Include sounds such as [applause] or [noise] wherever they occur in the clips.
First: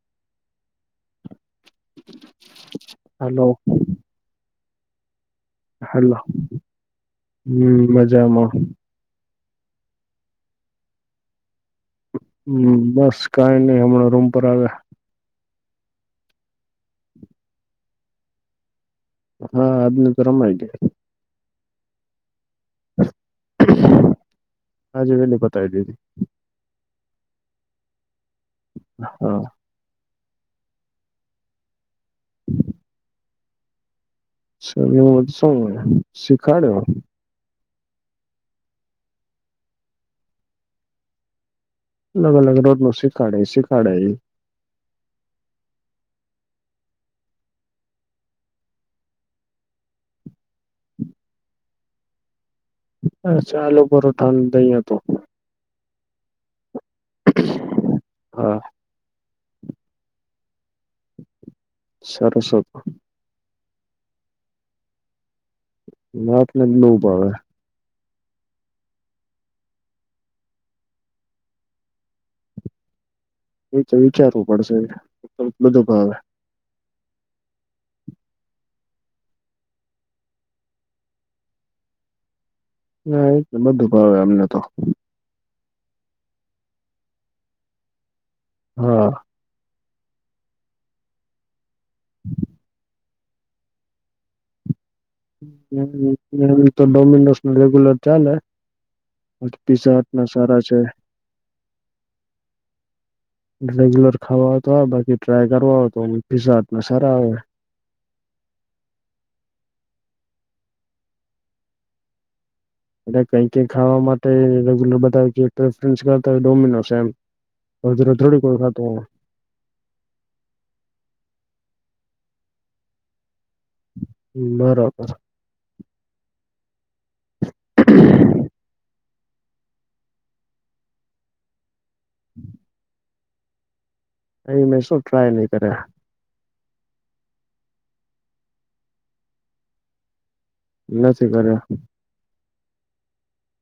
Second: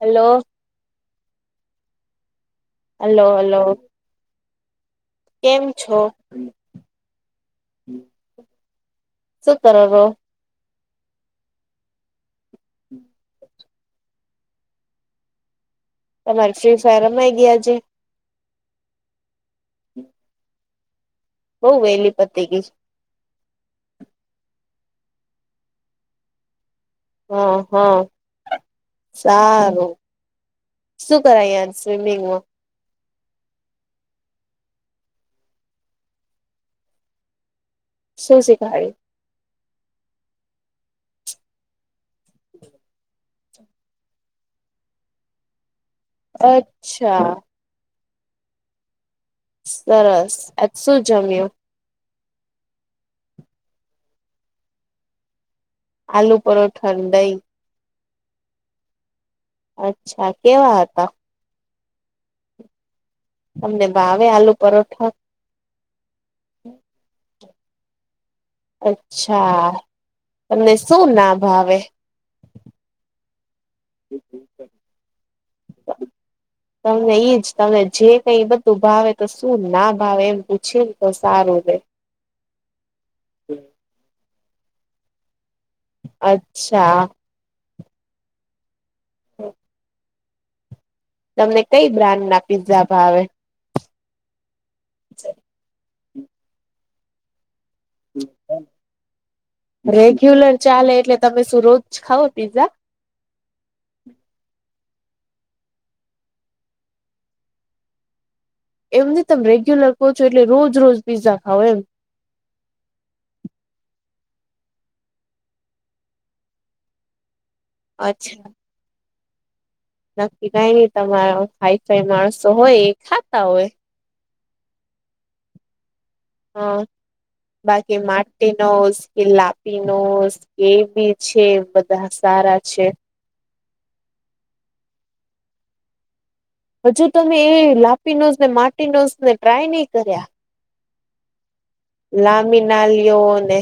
Hello. [inaudible] Hello hello. છો હાલો હમ મજામાં. શું કરો હો હમ બસ કાઈ નઈ હમણાં રૂમ પર આવ્યા. તમારી ફ્રી ફાયર રમાઈ ગયા જે હા આજ ન તો રમાઈ ગયા. બવ વેએલી પત ગઈ છે. હાજે મેને પતાય દીદી. હા હા હા સારું. શું કરાય જ સ્વિમિંગમાં સ્વિમિંગમાં સર હ શ શીખાડ્યો શું શિખાડી અલગ અલગ રોડ નું શીખાડાય શીખાડાય ઇ અચ્છા. સરસ આજ શું જમ્યું. હ ચાલો પરોઠા દઈ હતો. આલુ પરોઠા દઈ. હા. અચ્છા કેવા હતા. સરસ તમને ભાવે આલુ પરોઠા. ના આપને નવ ભાવે. અચ્છા તમને શું ના ભાવે. એ તો વિચારવું પડશે બધું ભાવે. તમને ઈજ તમને જે કઈ બધું ભાવે તો શું ના ભાવે એમ પૂછે ને તો સારું રહેે. ના એ જ બધું ભાવે એમને તો અચ્છા. હા. હા. તમને કઈ બ્રાન્ડ ના પીઝા ભાવે એમ તો ડોમિનોસ ન રેગ્યુલર ચાલે પીઝા હટ ના રેગ્યુલર સારા છે ચાલે એટલે તમે શું રોજ ખાવ પીઝઝા રેગ્યુલર ખાવા તો બાકી ટ્રાય કરવા તો પીઝાહટ મા સારા આવે. એમ નહી તમે રેગ્યુલર કહો છો એટલે રોજ રોજ પીઝા ખાવો એમ એટલે કઈ ક ખાવા માટે રેગ્યુલર બધા જે રેફરન્સ કરતા હોય ડોમિનો એમ. રોજ રોજ થોડી અચ્છા કોઈ ખાતો હ. નક્કી કાઈ નઈ તમારા હાઈફાઈ માણસો હોય એ ખાતા હોય. બરાબર. હા. બાકી માર્ટીનોસ કે લાપીનોસ કે બી છે. બધા સારા છે. અહી મેં શું ટ્રાય નહી કર્યા. હજુ તમે એ લાપીનોસ ને માર્ટીનોસ ને ટ્રાય નહી કર્યા. નથી કર્યો. લાંબી નાલીઓ ને.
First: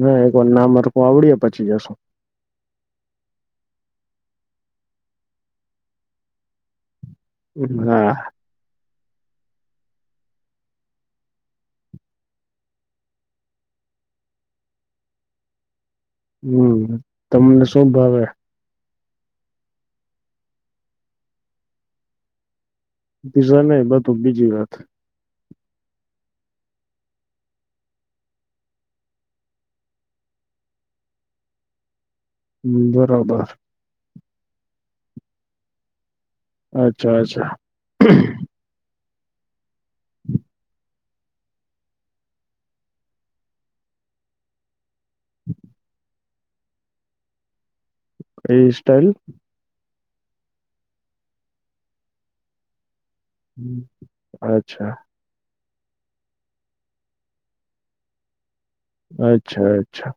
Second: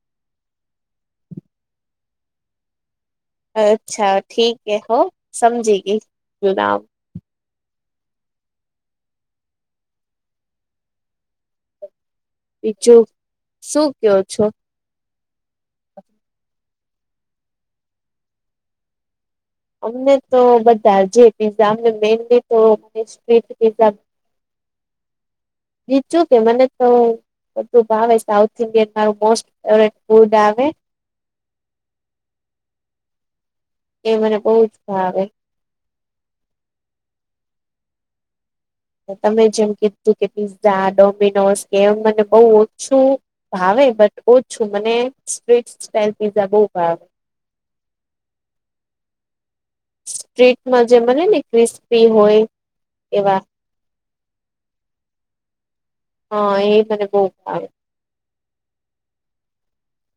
ના, એક વાર ના મારખું આવડી પછી જશું. અચ્છા ઠીકે હો સમજી ગી જુ નામ હમ [unintelligible] બીજું શું કયો છો? હમ તમને શું ભાવે. અમને તો બધા જે પીઝા અમને મેનલી તો પીઝા નહી બીજું બધું બીજી વાત કે મને તો બધું ભાવે, સાઉથ ઇન્ડિયન મારું મોસ્ટ ફેવરીટ ફૂડ આવે. બરોબર. એ મને બહુ જ ભાવે. અચ્છા, અચ્છા. તમે જેમ કીધું કે પિઝા, ડોમિનોસ કે એમ મને બહુ ઓછું ભાવે બટ ઓછું જ છું. મને સ્ટ્રીટ સ્ટોલ પીઝા બહુ ભાવે. એ સ્ટાઈલ સ્ટ્રીટમાં જે બને ને ક્રિસ્પી હોય એવા. હ, અચ્છા. હા, એ મને બહુ આવે. અચ્છા, અચ્છા.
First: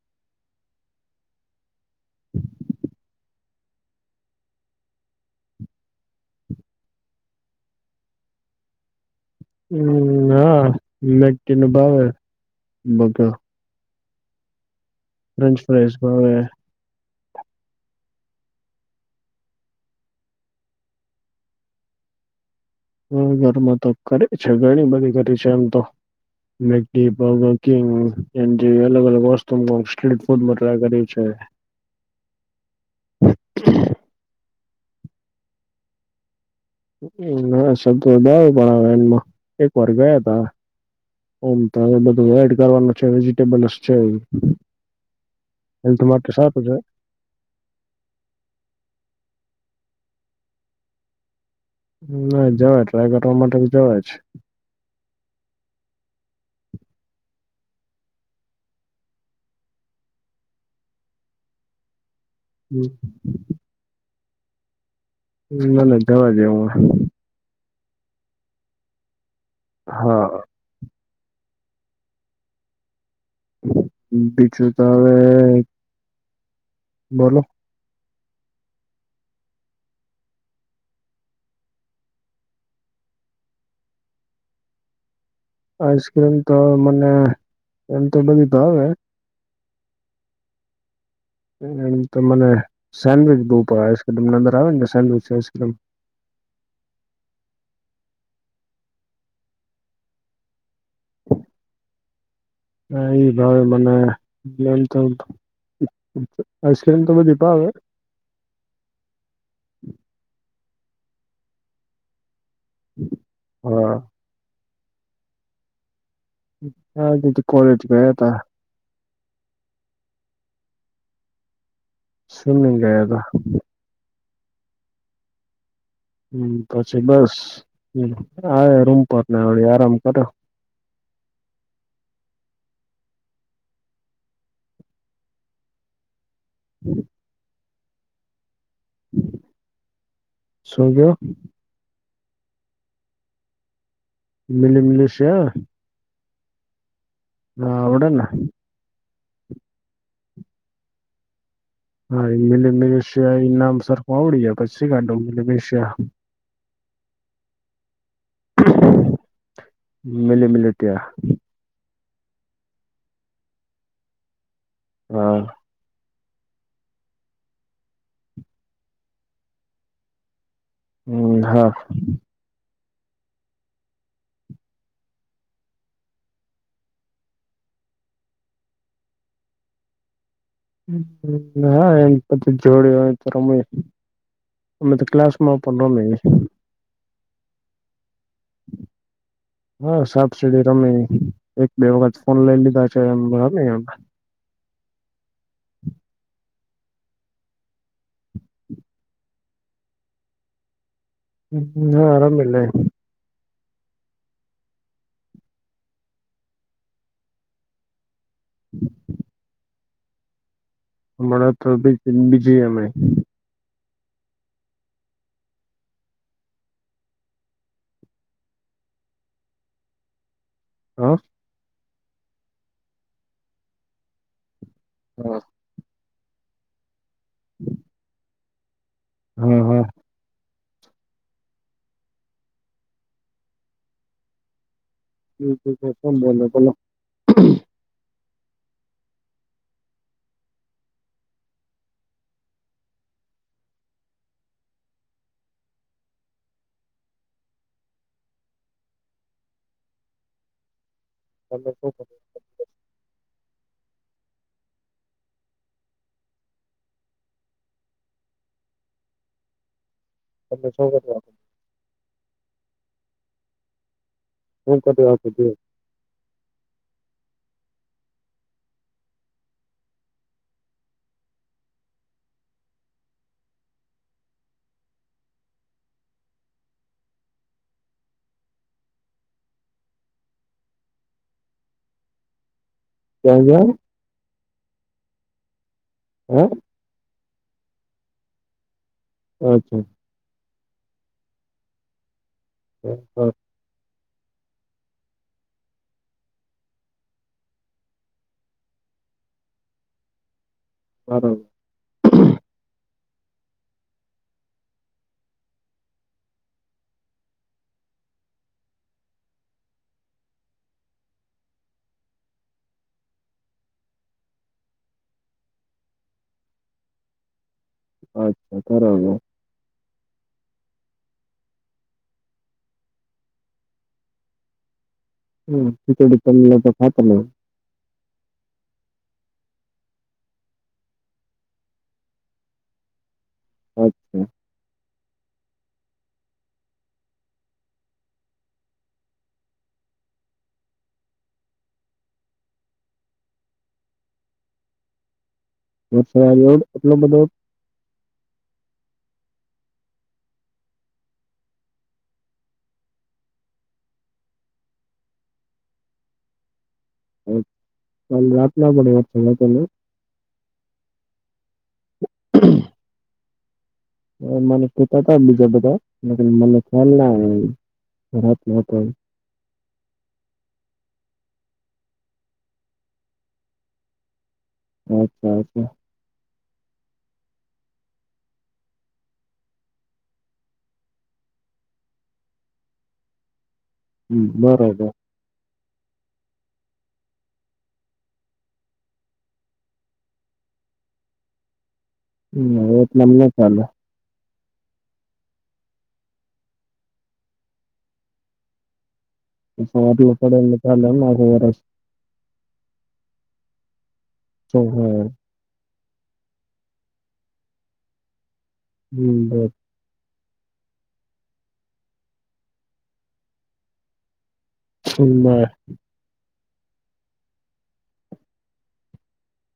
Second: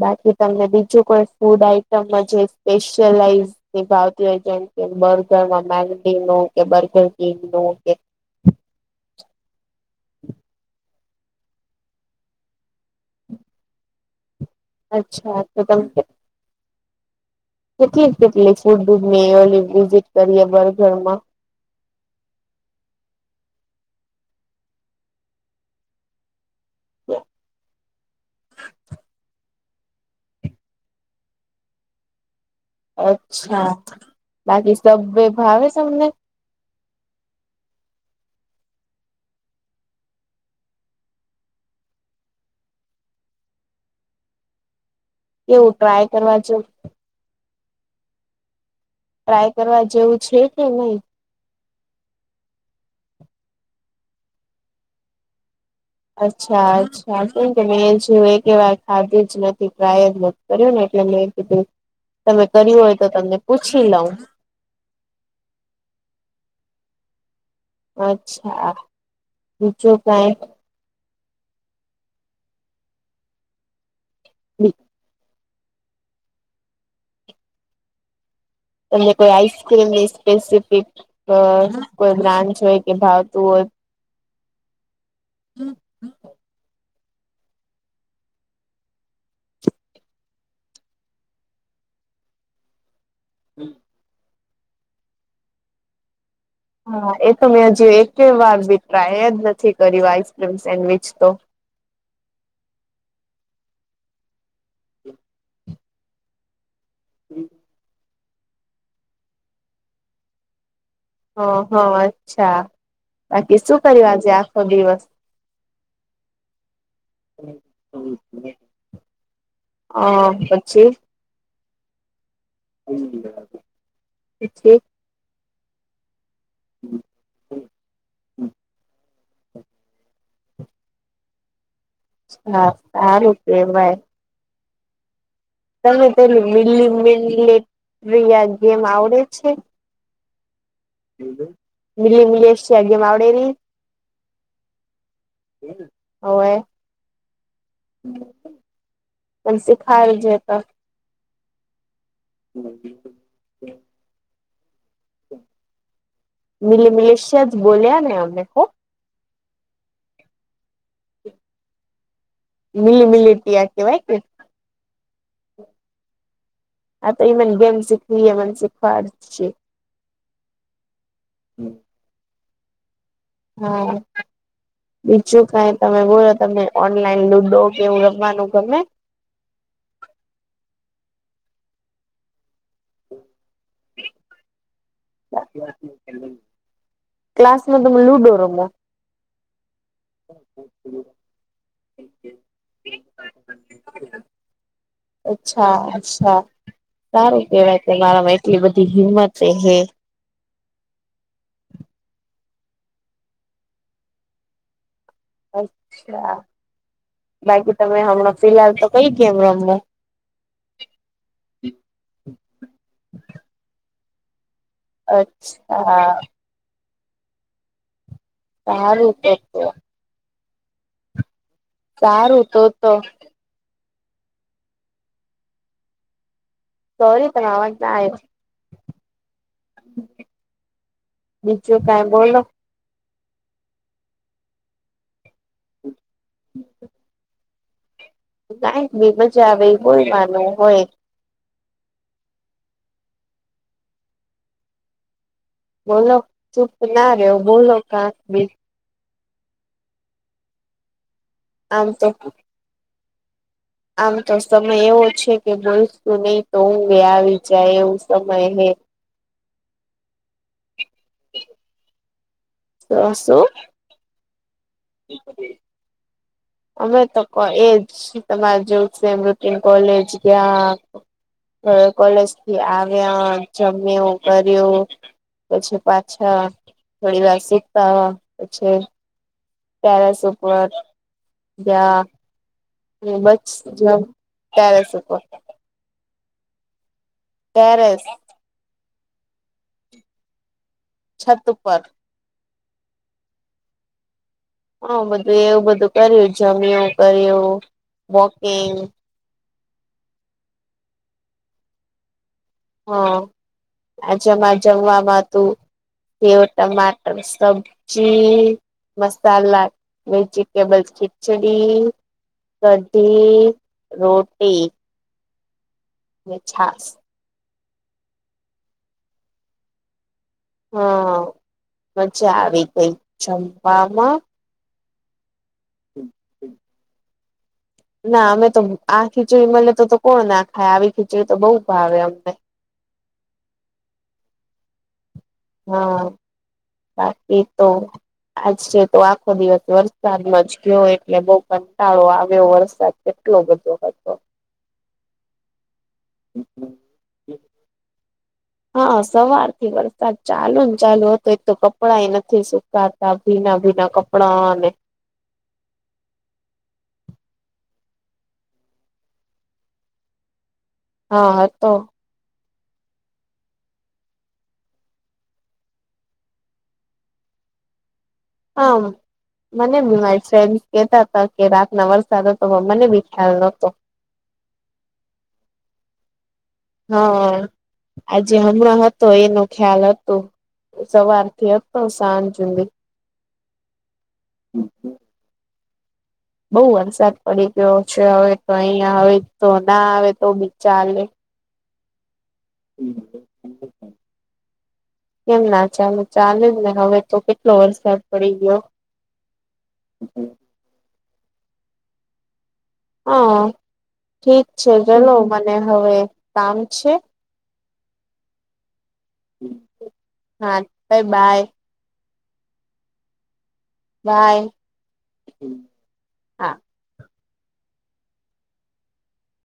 બાકી તમને બીજું કોઈ ફૂડ આઈટમ, જે સ્પેશિયલાઈઝ? ભાવતી હોય છે કે, બર્ગર મેગીનો કે બર્ગર, ચીઝ નું કે હમ, હા. મેકી ન ભાવે, બધો. અચ્છા ફ્રેન્ચ તો તમે ફ્રાઈઝ. કેટલી કેટલી ફૂડ વિઝિટ કરીએ, બર્ગર હા, ઘરમાં તો કરી છે. ઘણી બધી કરી છે, એમ તો. મેકડી, બર્ગર કિંગ, અલગ અલગ વસ્તુ. તે સ્ટ્રીટ ફૂડ ટ્રેડ કરે છે. અચ્છા, ના બાકી સૌ બે ભાવે તમને? હ, શબ્દ પણ આવે. એનામાં એક વાર ગયા હતા. એમ તો બધું એડ કરવાનું છે. વેજીટેબલસ છે. કેવું એ તો ટ્રાય માટે કરવા સૂપ જેવું છે. ટ્રાય કરવા જેવું છે કે નહીં? ના, જવા ટ્રાય કરવા માટે તો જવાય જ. અચ્છા, અચ્છા. કે મેં જેવું એક એવાર ખાધું જ નથી, ટ્રાય જ નથી. કર્યું ને, એટલે મેં કીધું, તમે કર્યું હોય તો તમને પૂછી લઉં. ના, ના. જવા જાવ હે. અચ્છા, ઓછો હા કંઈ. બીજું તો હવે બોલો. તમને કોઈ આઈસક્રીમની સ્પેસિફિક કોઈ બ્રાન્ડ હોય કે ભાવતું હોય? આઈસ્ક્રીમ તો મને એમ તો બધી ભાવે. એમ તો મને સેન્ડવીચ બહુ પડે. આઈસક્રીમ એમની અંદર આવે ને, સેન્ડવીચ આઈસક્રીમ. હા, એ તો મેં હજી એક વાર બી ટ્રાય જ નથી કર્યું, આઈસક્રીમ સેન્ડવીચ તો [unintelligible] આઈસક્રીમ તો દીપ આવે. હ, હ. અચ્છા, બાકી શું હા કરવાજે આખો દિવસ? હા, આજે તો કોલેજ ગયા હતા. હા, પછી? સ્વિમિંગ ગયા હતા જ. હમ, પછી બસ આવે રૂમ પર ને, આરામ કરો. હા, સારું કહેવાય. તને પેલું મીલી મીલીટીયા ગેમ આવડે છે? શું કેવ? મિલી મિલેશ છે, આવડે ની? મિલી મિલી છે. [unintelligible] હોવે. હા અવડે ના પણ સીખાયે જે તો હા મીલી મિલીશિયા એ નામ સરખું આવડી ગયાં પછી શિખાડી દઉં મિલિસિયા મિલી મિલેશીયા જ બોલ્યા ને અમે હો મિલી મિલેટીયા મીલી મીલેટીયા કહેવાય કે હા આ તો એમજ ગેમ સીખવી હે મન સીખવાડજે હમ હા હા બીજું કઈ તમે બોલો તમને ઓનલાઈન લુડો કેવું રમવાનું ગમે? હા એમ પછી જોડે હોય તો રમીએ અમે તો ક્લાસમાં પન રમી ક્લાસમાં લુડો ર હા સાપ સીડી રમે એક બે વખત ફોન લઈ લીધા છે [unintelligible] અચ્છા અચ્છા સારું કેવાય કે તમારામાં એટલી બધી હિંમત તે હે હ હા રમી લેય અચ્છા બાકી તમે હમણાં ફિલહાલ તો કઈ ગેમ રમો? હમણાં તો બીજીએમઆઈ અચ્છા હા હારું તો તો હા સારું તો તો હમ સોરી તમાર અવાજ ના આયો હમ બીજું કઈ બોલો બીજું તો શું બોલે બોલો કઈ બી મજા આવે કોઈ માનું હોય બોલો ચૂપ ના રયો બોલો કાંક બી તમે શુ આમ કરો તો છો? આમ તો સમય એવો છે કે બોલશું નહી તો ઊઘે આવી જાય એવું સમય હે તમે શું કરો? અ સુ [unintelligible] [inaudible] અમે તો એજ તમારે જોવુંજ રૂટીન કોલેજ ગયા કોલેજ થી આવ્યા જમ્યો કર્યું પછી પાછા થોડી વાર સુતા પછી ટેરેસ ઉપર ગયા હમ ક્યાં બસ ગયા [unintelligible] ટેરેસ ઉપર હમ ટેરેસ અચ્છા છત ઉપર હ હમ હમ બધું એવું બધું કર્યું જમિંયુ કર્યું વોકિંગ બરોબર. હા આજમાં જમવાવામાં તો સેક ટમાટર સબ્જી મસાલા વેજીિટેબલ ખીચડી કઢી, રોટલી છાસ. અચ્છા તોબો. [unintelligible] હા મજા આવી ગઈ જમવામાં. ખીચડી કદી તમ તો ખાત ન. ના અમે તો આ ખીચડી મળને તો કોણ ના ખાય આવી ખીચડી તો બઉુ ભાવે અમને. અચ્છા. હમ્મ બાકી તો આજ છે તો આખો દિવસ વરસાદમાં જ ગયો એટલે બઉ કંટાળો આવ્યો વરસાદ કેટલો બધો હતો. ડ એટલો બધો [inaudible] હા સવારથી વરસાદ ચાલુ ને ચાલુ હતો એ તો કપડાંય નથી સુકાયા. કાતા ભીના ભીના કપડા અને કાલ રાત લડે વાત ત હા હા તો. હમ્મ. મને થતા હતા બીજા બધા મને ખ્યાલ ના હતો. રાતનો હા. મને બી મારી ફ્રેન્ડ કેતા હતા કે રાતના વરસાદ હતો પણ મને બી ખ્યાલ નતો. અચ્છા અચ્છા. હા આજે હમણાં હતો એનો ખ્યાલ હતો. સવારથી હતો સાંજ સુધી. હમ્મ બરોબર. બઉુ વરસાદ પડી ગયો છે હવે તો અહીયાં આવે તો ના આવે તો બી ચાલે. હ એ તો તમને ચાલે. કેમ ના ચાાલ ચાલે જ ને હવે તો કેટલો વરસાદ પડી ગયો. આટલો પડે એટલે ચાલે એમ. હા ઠીક તો છે હા. ચલો મને હવે કામ છે. હમ્મ. હા બાય-બાય. બાય. હમ્મ બાય. હા